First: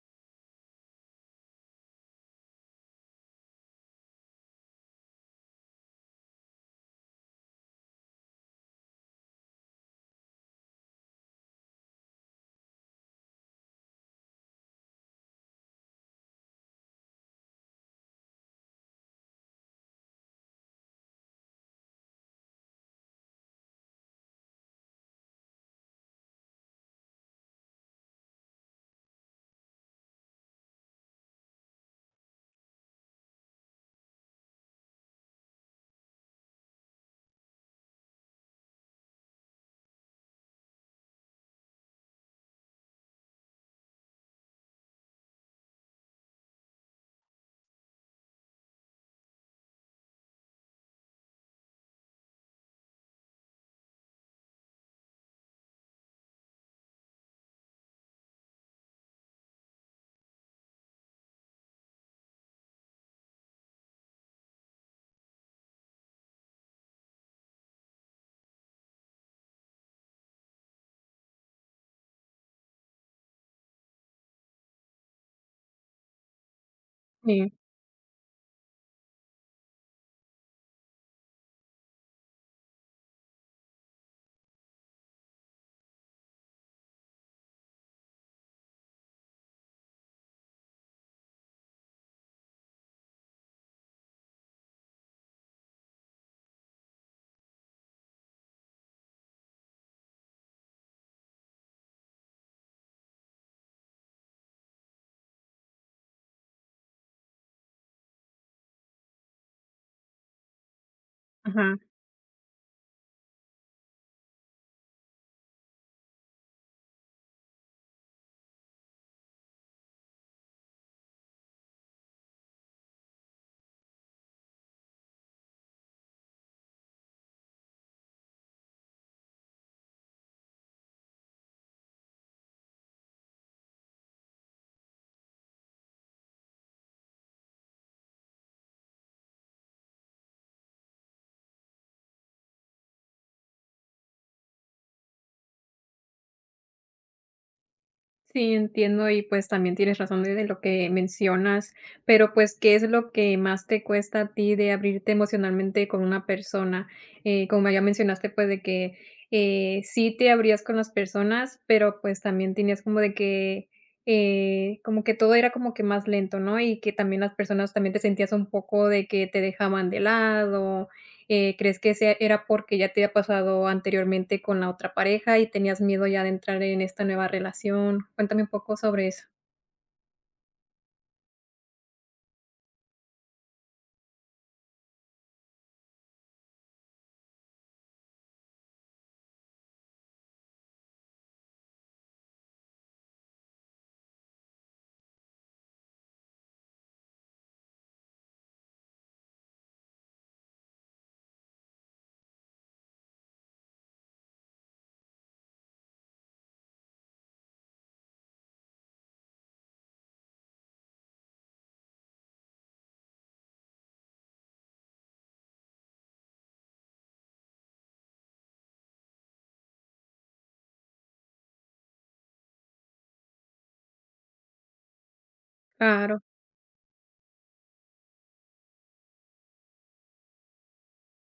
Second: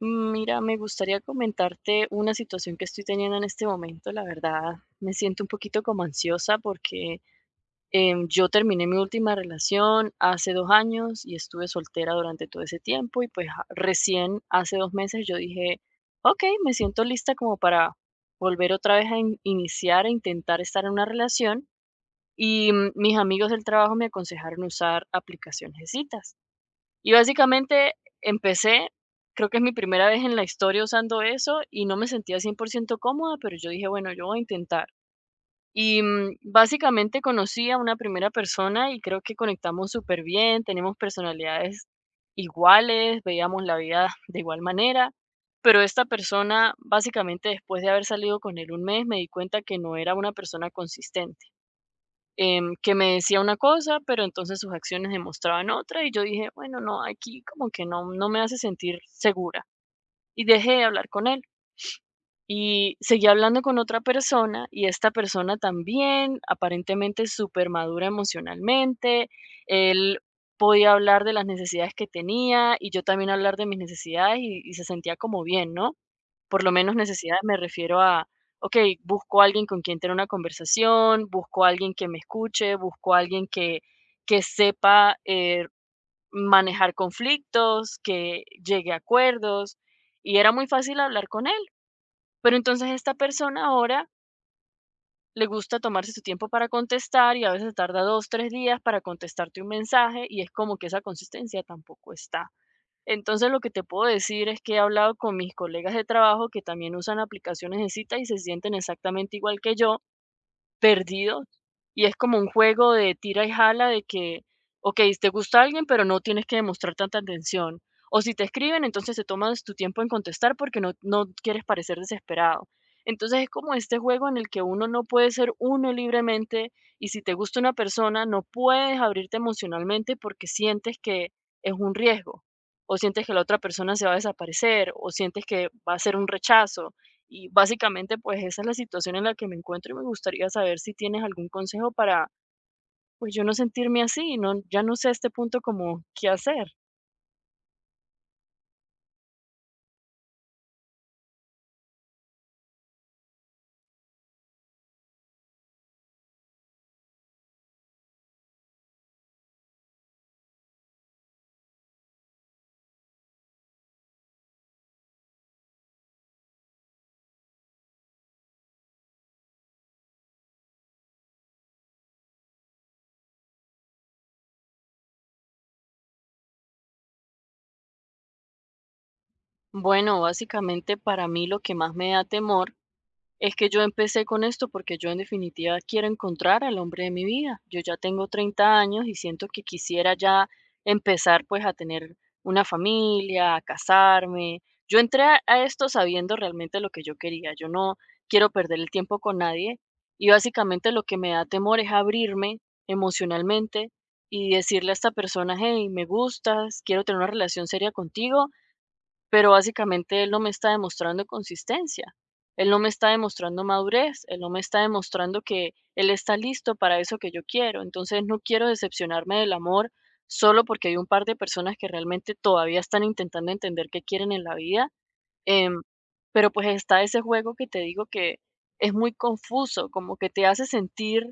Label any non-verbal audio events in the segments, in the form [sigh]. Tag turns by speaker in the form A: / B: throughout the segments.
A: Mira, me gustaría comentarte una situación que estoy teniendo en este momento. La verdad, me siento un poquito como ansiosa porque yo terminé mi última relación hace 2 años y estuve soltera durante todo ese tiempo, y pues recién hace 2 meses yo dije, ok, me siento lista como para volver otra vez a iniciar e intentar estar en una relación. Y mis amigos del trabajo me aconsejaron usar aplicaciones de citas. Y básicamente empecé, creo que es mi primera vez en la historia usando eso y no me sentía 100% cómoda, pero yo dije, bueno, yo voy a intentar. Y básicamente conocí a una primera persona y creo que conectamos súper bien, tenemos personalidades iguales, veíamos la vida [laughs] de igual manera, pero esta persona, básicamente, después de haber salido con él 1 mes, me di cuenta que no era una persona consistente, que me decía una cosa, pero entonces sus acciones demostraban otra, y yo dije, bueno, no, aquí como que no, no me hace sentir segura. Y dejé de hablar con él. Y seguí hablando con otra persona, y esta persona también, aparentemente súper madura emocionalmente, él podía hablar de las necesidades que tenía, y yo también hablar de mis necesidades, y se sentía como bien, ¿no? Por lo menos necesidades
B: Sí,
A: me refiero a, ok, busco a alguien con quien tener una conversación, busco a alguien que me escuche, busco a alguien que sepa, manejar conflictos, que llegue a acuerdos, y era muy fácil hablar con él. Pero entonces esta persona ahora le gusta tomarse su tiempo para contestar, y a veces tarda 2 3 días para contestarte un mensaje, y es como que esa consistencia tampoco está. Entonces, lo que te puedo decir es que he hablado con mis colegas de trabajo que también usan aplicaciones de cita y se sienten exactamente igual que yo, perdido,
B: ajá.
A: y es como un juego de tira y jala de que, okey, te gusta alguien, pero no tienes que demostrar tanta atención, o si te escriben, entonces te tomas tu tiempo en contestar porque no quieres parecer desesperado. Entonces, es como este juego en el que uno no puede ser uno libremente, y si te gusta una persona, no puedes abrirte emocionalmente porque sientes que es un riesgo, o sientes que la otra persona se va a desaparecer, o sientes que va a ser un rechazo. Y básicamente, pues esa es la situación en la que me encuentro, y me gustaría saber si tienes algún consejo para, pues, yo no sentirme así. No, ya no sé a este punto como qué hacer.
B: Sí, entiendo y, pues, también tienes razón de lo que mencionas, pero, pues, ¿qué es lo que más te cuesta a ti de abrirte emocionalmente con una persona? Como ya mencionaste, pues, de que, sí te abrías con las personas, pero, pues, también tenías como de que, como que todo era como que más lento, ¿no? Y que también las personas también te sentías un poco de que te dejaban de lado. ¿crees que ese era porque ya te había pasado anteriormente con la otra pareja y tenías miedo ya de entrar en esta nueva relación? Cuéntame un poco sobre eso.
A: Bueno, básicamente, para mí lo que más me da temor es que yo empecé con esto porque yo en definitiva quiero encontrar al hombre de mi vida. Yo ya tengo 30 años y siento que quisiera ya empezar pues a tener una familia, a casarme. Yo entré a esto sabiendo realmente lo que yo quería. Yo no quiero perder el tiempo con nadie, y básicamente lo que me da temor es abrirme emocionalmente y decirle a esta persona, hey, me gustas, quiero tener una relación seria contigo, pero básicamente él no me está demostrando consistencia, él no me está demostrando madurez, él no me está demostrando que él está listo para eso que yo quiero. Entonces no quiero decepcionarme del amor solo porque hay un par de personas que realmente todavía están intentando entender qué quieren en la vida. em,
B: Claro.
A: pero pues está ese juego que te digo que es muy confuso, como que te hace sentir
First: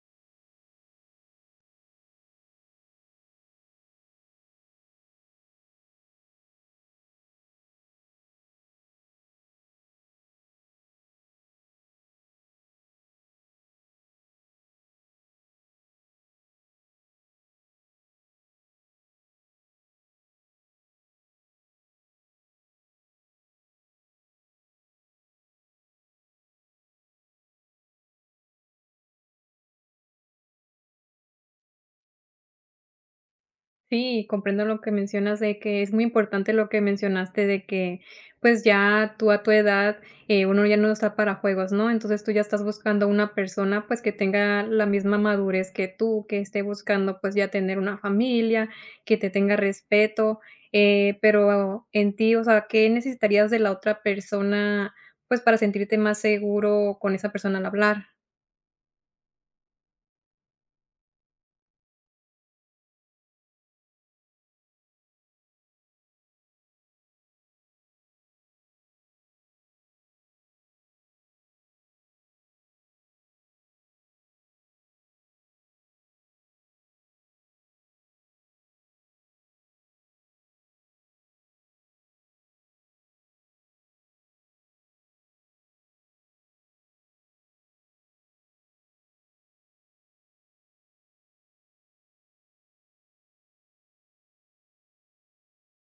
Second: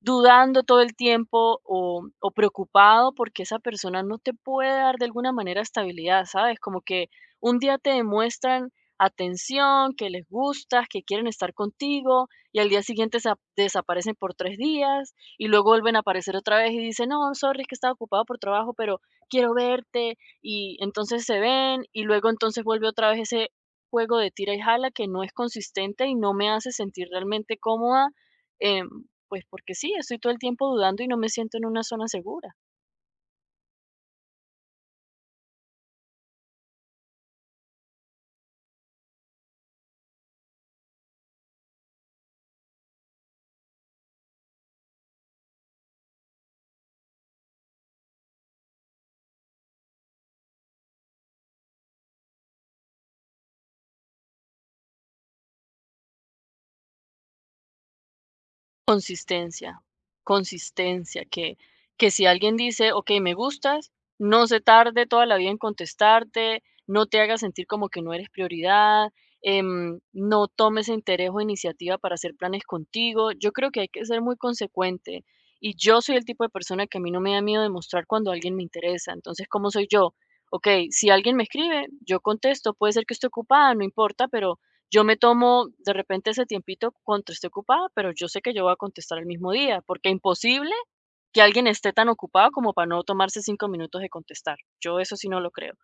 A: dudando todo el tiempo, o preocupado porque esa persona no te puede dar de alguna manera estabilidad, ¿sabes? Como que un día te demuestran atención, que les gustas, que quieren estar contigo, y al día siguiente desaparecen por 3 días y luego vuelven a aparecer otra vez y dicen, no, sorry, es que estaba ocupado por trabajo, pero quiero verte, y entonces se ven y luego entonces vuelve otra vez ese juego de tira y jala que no es consistente y no me hace sentir realmente cómoda. eh, pues porque sí, estoy todo el tiempo dudando y no me siento en una zona segura.
B: Sí, comprendo lo que mencionas de que es muy importante lo que mencionaste de que, pues, ya tú a tu edad, uno ya no está para juegos, ¿no? Entonces, tú ya estás buscando una persona, pues, que tenga la misma madurez que tú, que esté buscando, pues, ya tener una familia, que te tenga respeto, pero en ti, o sea, ¿qué necesitarías de la otra persona, pues, para sentirte más seguro con esa persona al hablar?
A: Consistencia, consistencia, que si alguien dice, ok, me gustas, no se tarde toda la vida en contestarte, no te hagas sentir como que no eres prioridad, no tomes interés o iniciativa para hacer planes contigo. Yo creo que hay que ser muy consecuente, y yo soy el tipo de persona que a mí no me da miedo demostrar cuando alguien me interesa. Entonces, ¿cómo soy yo? Ok, si alguien me escribe, yo contesto, puede ser que esté ocupada, no importa, pero yo me tomo de repente ese tiempito contra esté ocupada, pero yo sé que yo voy a contestar el mismo día, porque imposible que alguien esté tan ocupado como para no tomarse 5 minutos de contestar. Yo eso sí no lo creo.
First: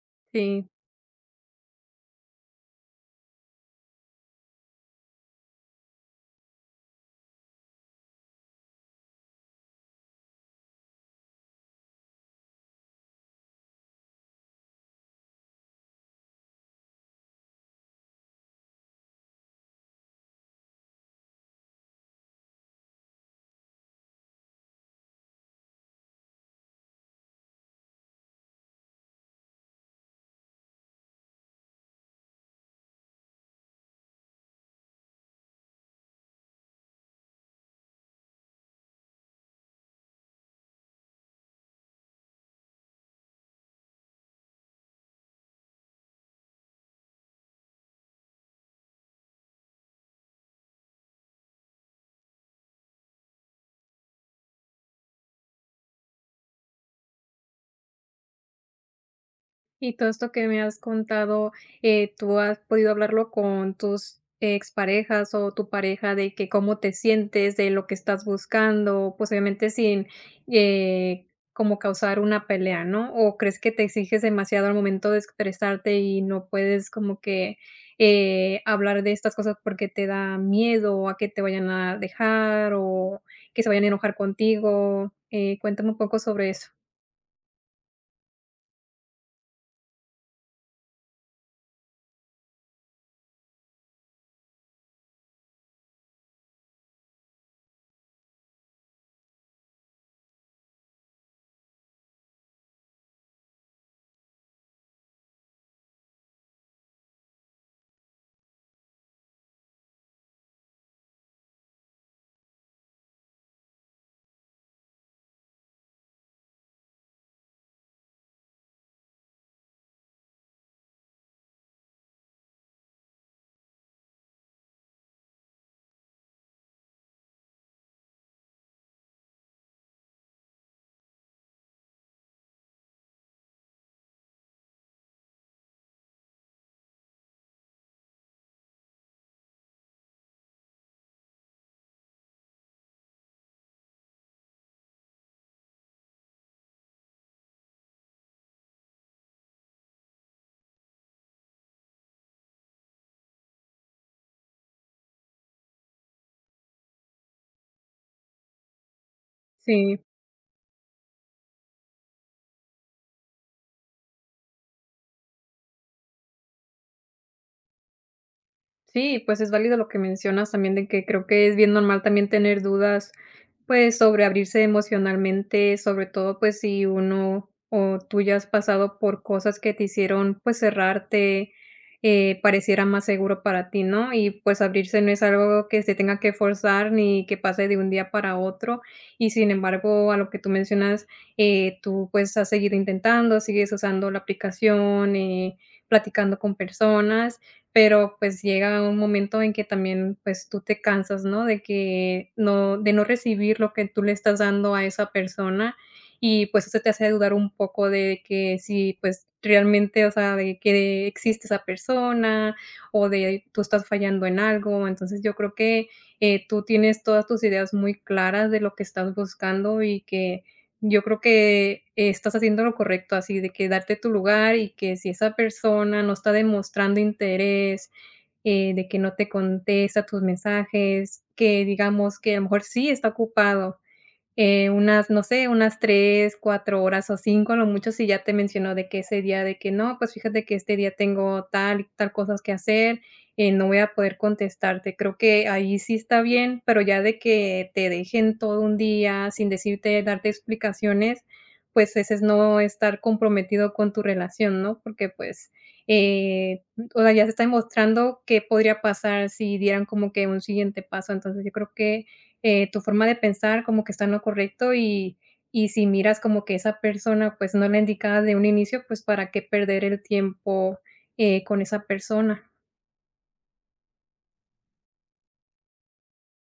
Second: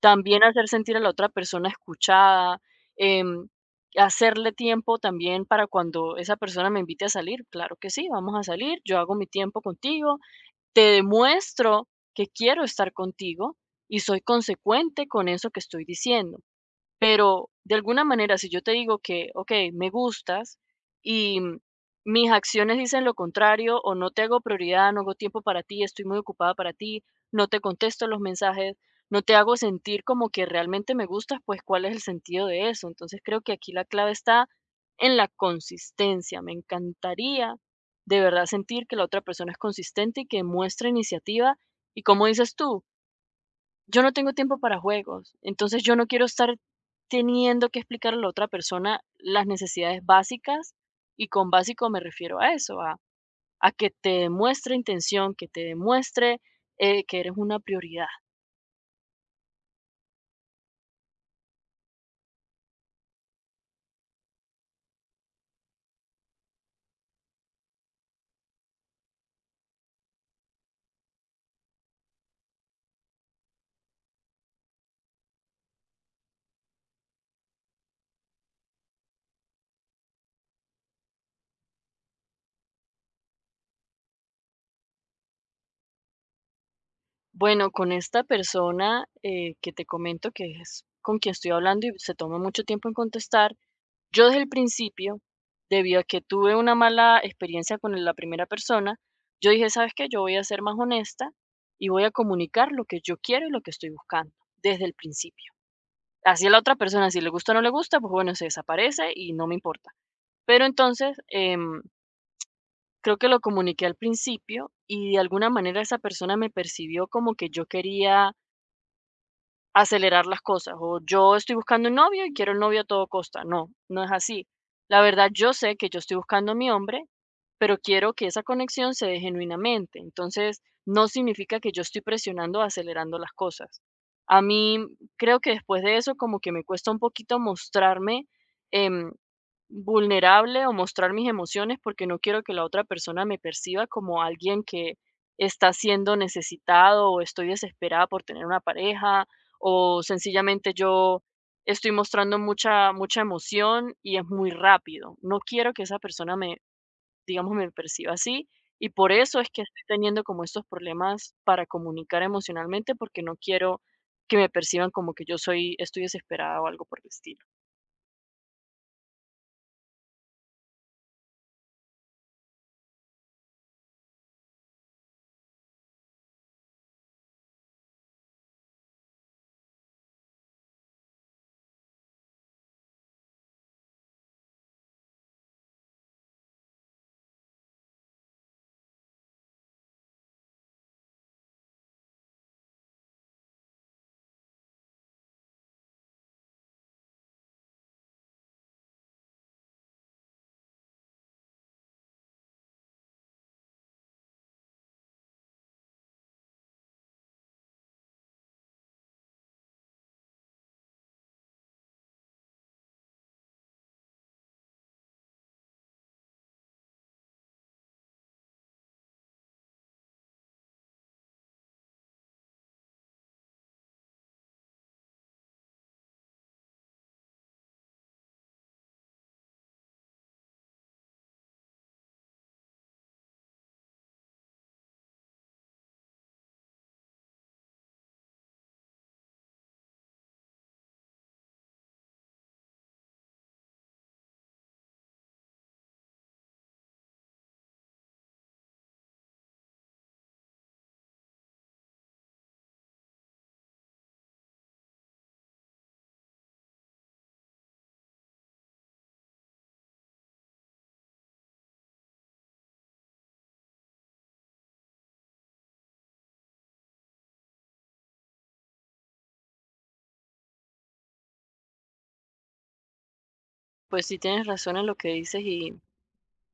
A: También
B: Sí.
A: hacer sentir a la otra persona escuchada, em, hacerle tiempo también para cuando esa persona me invite a salir. Claro que sí, vamos a salir, yo hago mi tiempo contigo, te demuestro que quiero estar contigo, y soy consecuente con eso que estoy diciendo. Pero de alguna manera, si yo te digo que, okey, me gustas, y mis acciones dicen lo contrario, o no te hago prioridad, no hago tiempo para ti, estoy muy ocupada para ti, no te contesto los mensajes, no te hago sentir como que realmente me gustas, pues, ¿cuál es el sentido de eso? Entonces, creo que aquí la clave está en la consistencia. Me encantaría de verdad sentir que la otra persona es consistente y que muestra iniciativa, y, como dices tú, yo no tengo tiempo para juegos, entonces yo no quiero estar teniendo que explicarle a la otra persona las necesidades básicas, y con básico me refiero a eso, a que te demuestre intención, que te demuestre, que eres una prioridad.
B: Y todo esto que me has contado, ¿tú has podido hablarlo con tus exparejas o tu pareja de que cómo te sientes, de lo que estás buscando? Pues, obviamente sin, eh, como causar una pelea, ¿no? ¿O crees que te exiges demasiado al momento de expresarte y no puedes como que, hablar de estas cosas porque te da miedo a que te vayan a dejar o que se vayan a enojar contigo? Cuéntame un poco sobre eso.
A: Bueno, con esta persona, que te comento que es con quien estoy hablando y se toma mucho tiempo en contestar, yo desde el principio, debido a que tuve una mala experiencia con la primera persona, yo dije, ¿sabes qué? Yo voy a ser más honesta, y voy a comunicar lo que yo quiero y lo que estoy buscando desde el principio. Así, a la otra persona, si le gusta o no le gusta, pues bueno, se desaparece y no me importa. Pero entonces, creo que lo comuniqué al principio y de alguna manera esa persona me percibió como que yo quería acelerar las cosas, o yo estoy buscando un novio y quiero un novio a todo costa. No, no es así. La verdad, yo sé que yo estoy buscando a mi hombre, pero quiero que esa conexión se dé genuinamente. Entonces, no significa que yo estoy presionando o acelerando las cosas. A mí creo que después de eso como que me cuesta un poquito mostrarme, em, vulnerable o mostrar mis emociones, porque no quiero que la otra persona me perciba como alguien que está siendo necesitado, o estoy desesperada por tener una pareja, o sencillamente yo estoy mostrando mucha mucha emoción y es muy rápido. No quiero que esa persona me, digamos, me perciba así, y por eso es que estoy
B: Sí.
A: teniendo como estos problemas para comunicar emocionalmente, porque no quiero que me perciban como que yo soy, estoy desesperada o algo por el estilo.
B: Sí, pues es válido lo que mencionas también de que creo que es bien normal también tener dudas, pues, sobre abrirse emocionalmente, sobre todo, pues, si uno o tú ya has pasado por cosas que te hicieron, pues, cerrarte, pareciera más seguro para ti, ¿no? Y, pues, abrirse no es algo que se tenga que forzar ni que pase de un día para otro. Y sin embargo, a lo que tú mencionas, tú, pues, has seguido intentando, sigues usando la aplicación, platicando con personas, pero, pues, llega un momento en que también, pues, tú te cansas, ¿no? De que no recibir lo que tú le estás dando a esa persona, y, pues, eso te hace dudar un poco de que si, pues, realmente, o sea, de que existe esa persona, o de tú estás fallando en algo. Entonces, yo creo que, tú tienes todas tus ideas muy claras de lo que estás buscando y que yo creo que estás haciendo lo correcto, así de que darte tu lugar y que si esa persona no está demostrando interés, de que no te contesta tus mensajes, que digamos que a lo mejor sí está ocupado, unas, no sé, unas 3 4 horas o 5 a lo mucho, si ya te mencionó de que ese día de que: "No, pues fíjate que este día tengo tal y tal cosas que hacer, no voy a poder contestarte". Creo que ahí sí está bien, pero ya de que te dejen todo un día sin decirte, darte explicaciones, pues ese es no estar comprometido con tu relación, ¿no? Porque, pues, eh, o sea, ya se está demostrando qué podría pasar si dieran como que un siguiente paso. Entonces, yo creo que tu forma de pensar como que está en lo correcto, y si miras como que esa persona, pues, no la indicada de un inicio, pues, ¿para qué perder el tiempo, con esa persona?
A: Pues sí, tienes razón en lo que dices, y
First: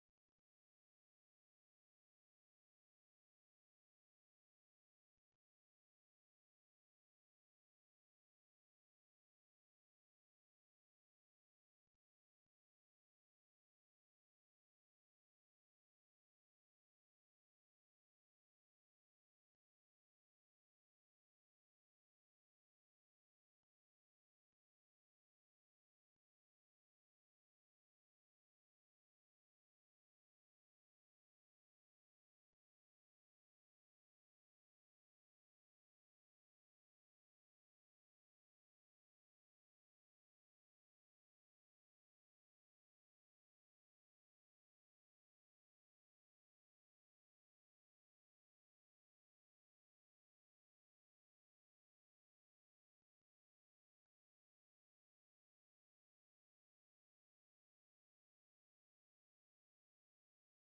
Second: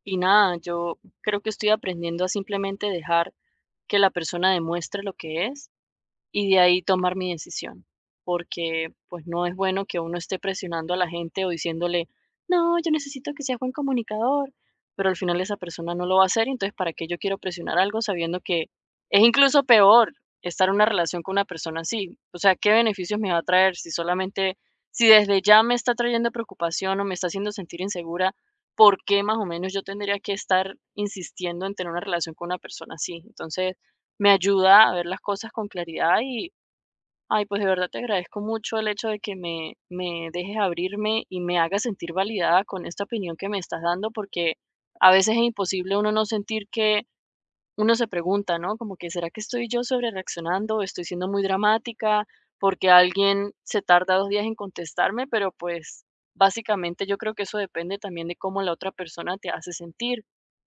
A: y nada, yo creo que estoy aprendiendo a simplemente dejar que la persona demuestre lo que es, y de ahí tomar mi decisión, porque pues no es bueno que uno esté presionando a la gente o diciéndole, no, yo necesito que sea buen comunicador, pero al final esa persona no lo va a hacer, y entonces, ¿para qué yo quiero presionar algo sabiendo que es incluso peor estar en una relación con una persona así? O sea, ¿qué beneficios me va a traer si solamente, si desde ya me está trayendo preocupación o me está haciendo sentir insegura? ¿Por qué más o menos yo tendría que estar insistiendo en tener una relación con una persona así? Entonces, me ayuda a ver las cosas con claridad, y, ay, pues de verdad te agradezco mucho el hecho de que me dejes abrirme y me hagas sentir validada con esta opinión que me estás dando, porque a veces es imposible uno no sentir que uno se pregunta, ¿no? Como que, ¿será que estoy yo sobre reaccionando? ¿Estoy siendo muy dramática? Porque alguien se tarda 2 días en contestarme, pero pues básicamente yo creo que eso depende también de cómo la otra persona te hace sentir.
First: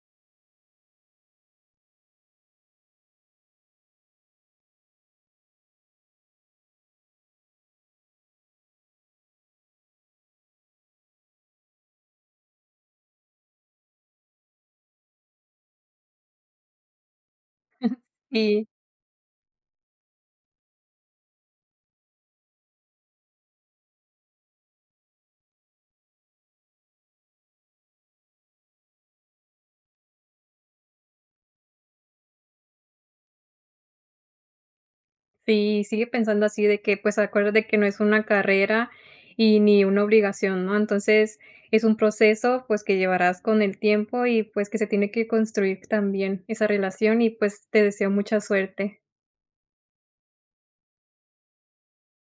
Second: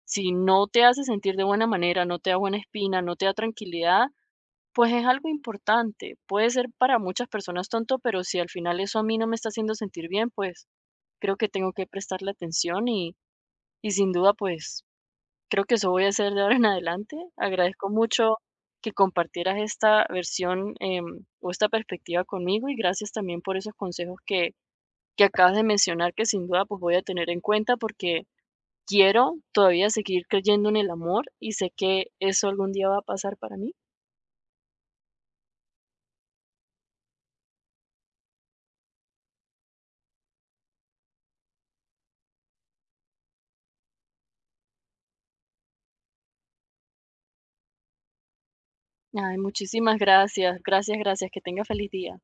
A: Si no te hace sentir de buena manera, no te da buena espina, no te da tranquilidad, pues es algo importante. Puede ser para muchas personas tonto, pero si al final eso a mí no me está haciendo sentir bien, pues creo que tengo que prestarle atención, y sin duda, pues creo que eso voy a hacer de ahora en adelante. Agradezco mucho
B: Y
A: que compartieras esta versión, o esta perspectiva conmigo, y gracias también por esos consejos que acabas de mencionar, que sin duda pues voy a tener en cuenta, porque quiero todavía seguir creyendo en el amor y sé que eso algún día va a pasar para mí.
B: sí, sigue pensando así de que, pues, acuérdate que no es una carrera y ni una obligación, ¿no? Entonces, es un proceso, pues, que llevarás con el tiempo y, pues, que se tiene que construir también esa relación y, pues, te deseo mucha suerte.
A: Ay, muchísimas gracias. Gracias, gracias. Que tenga feliz día.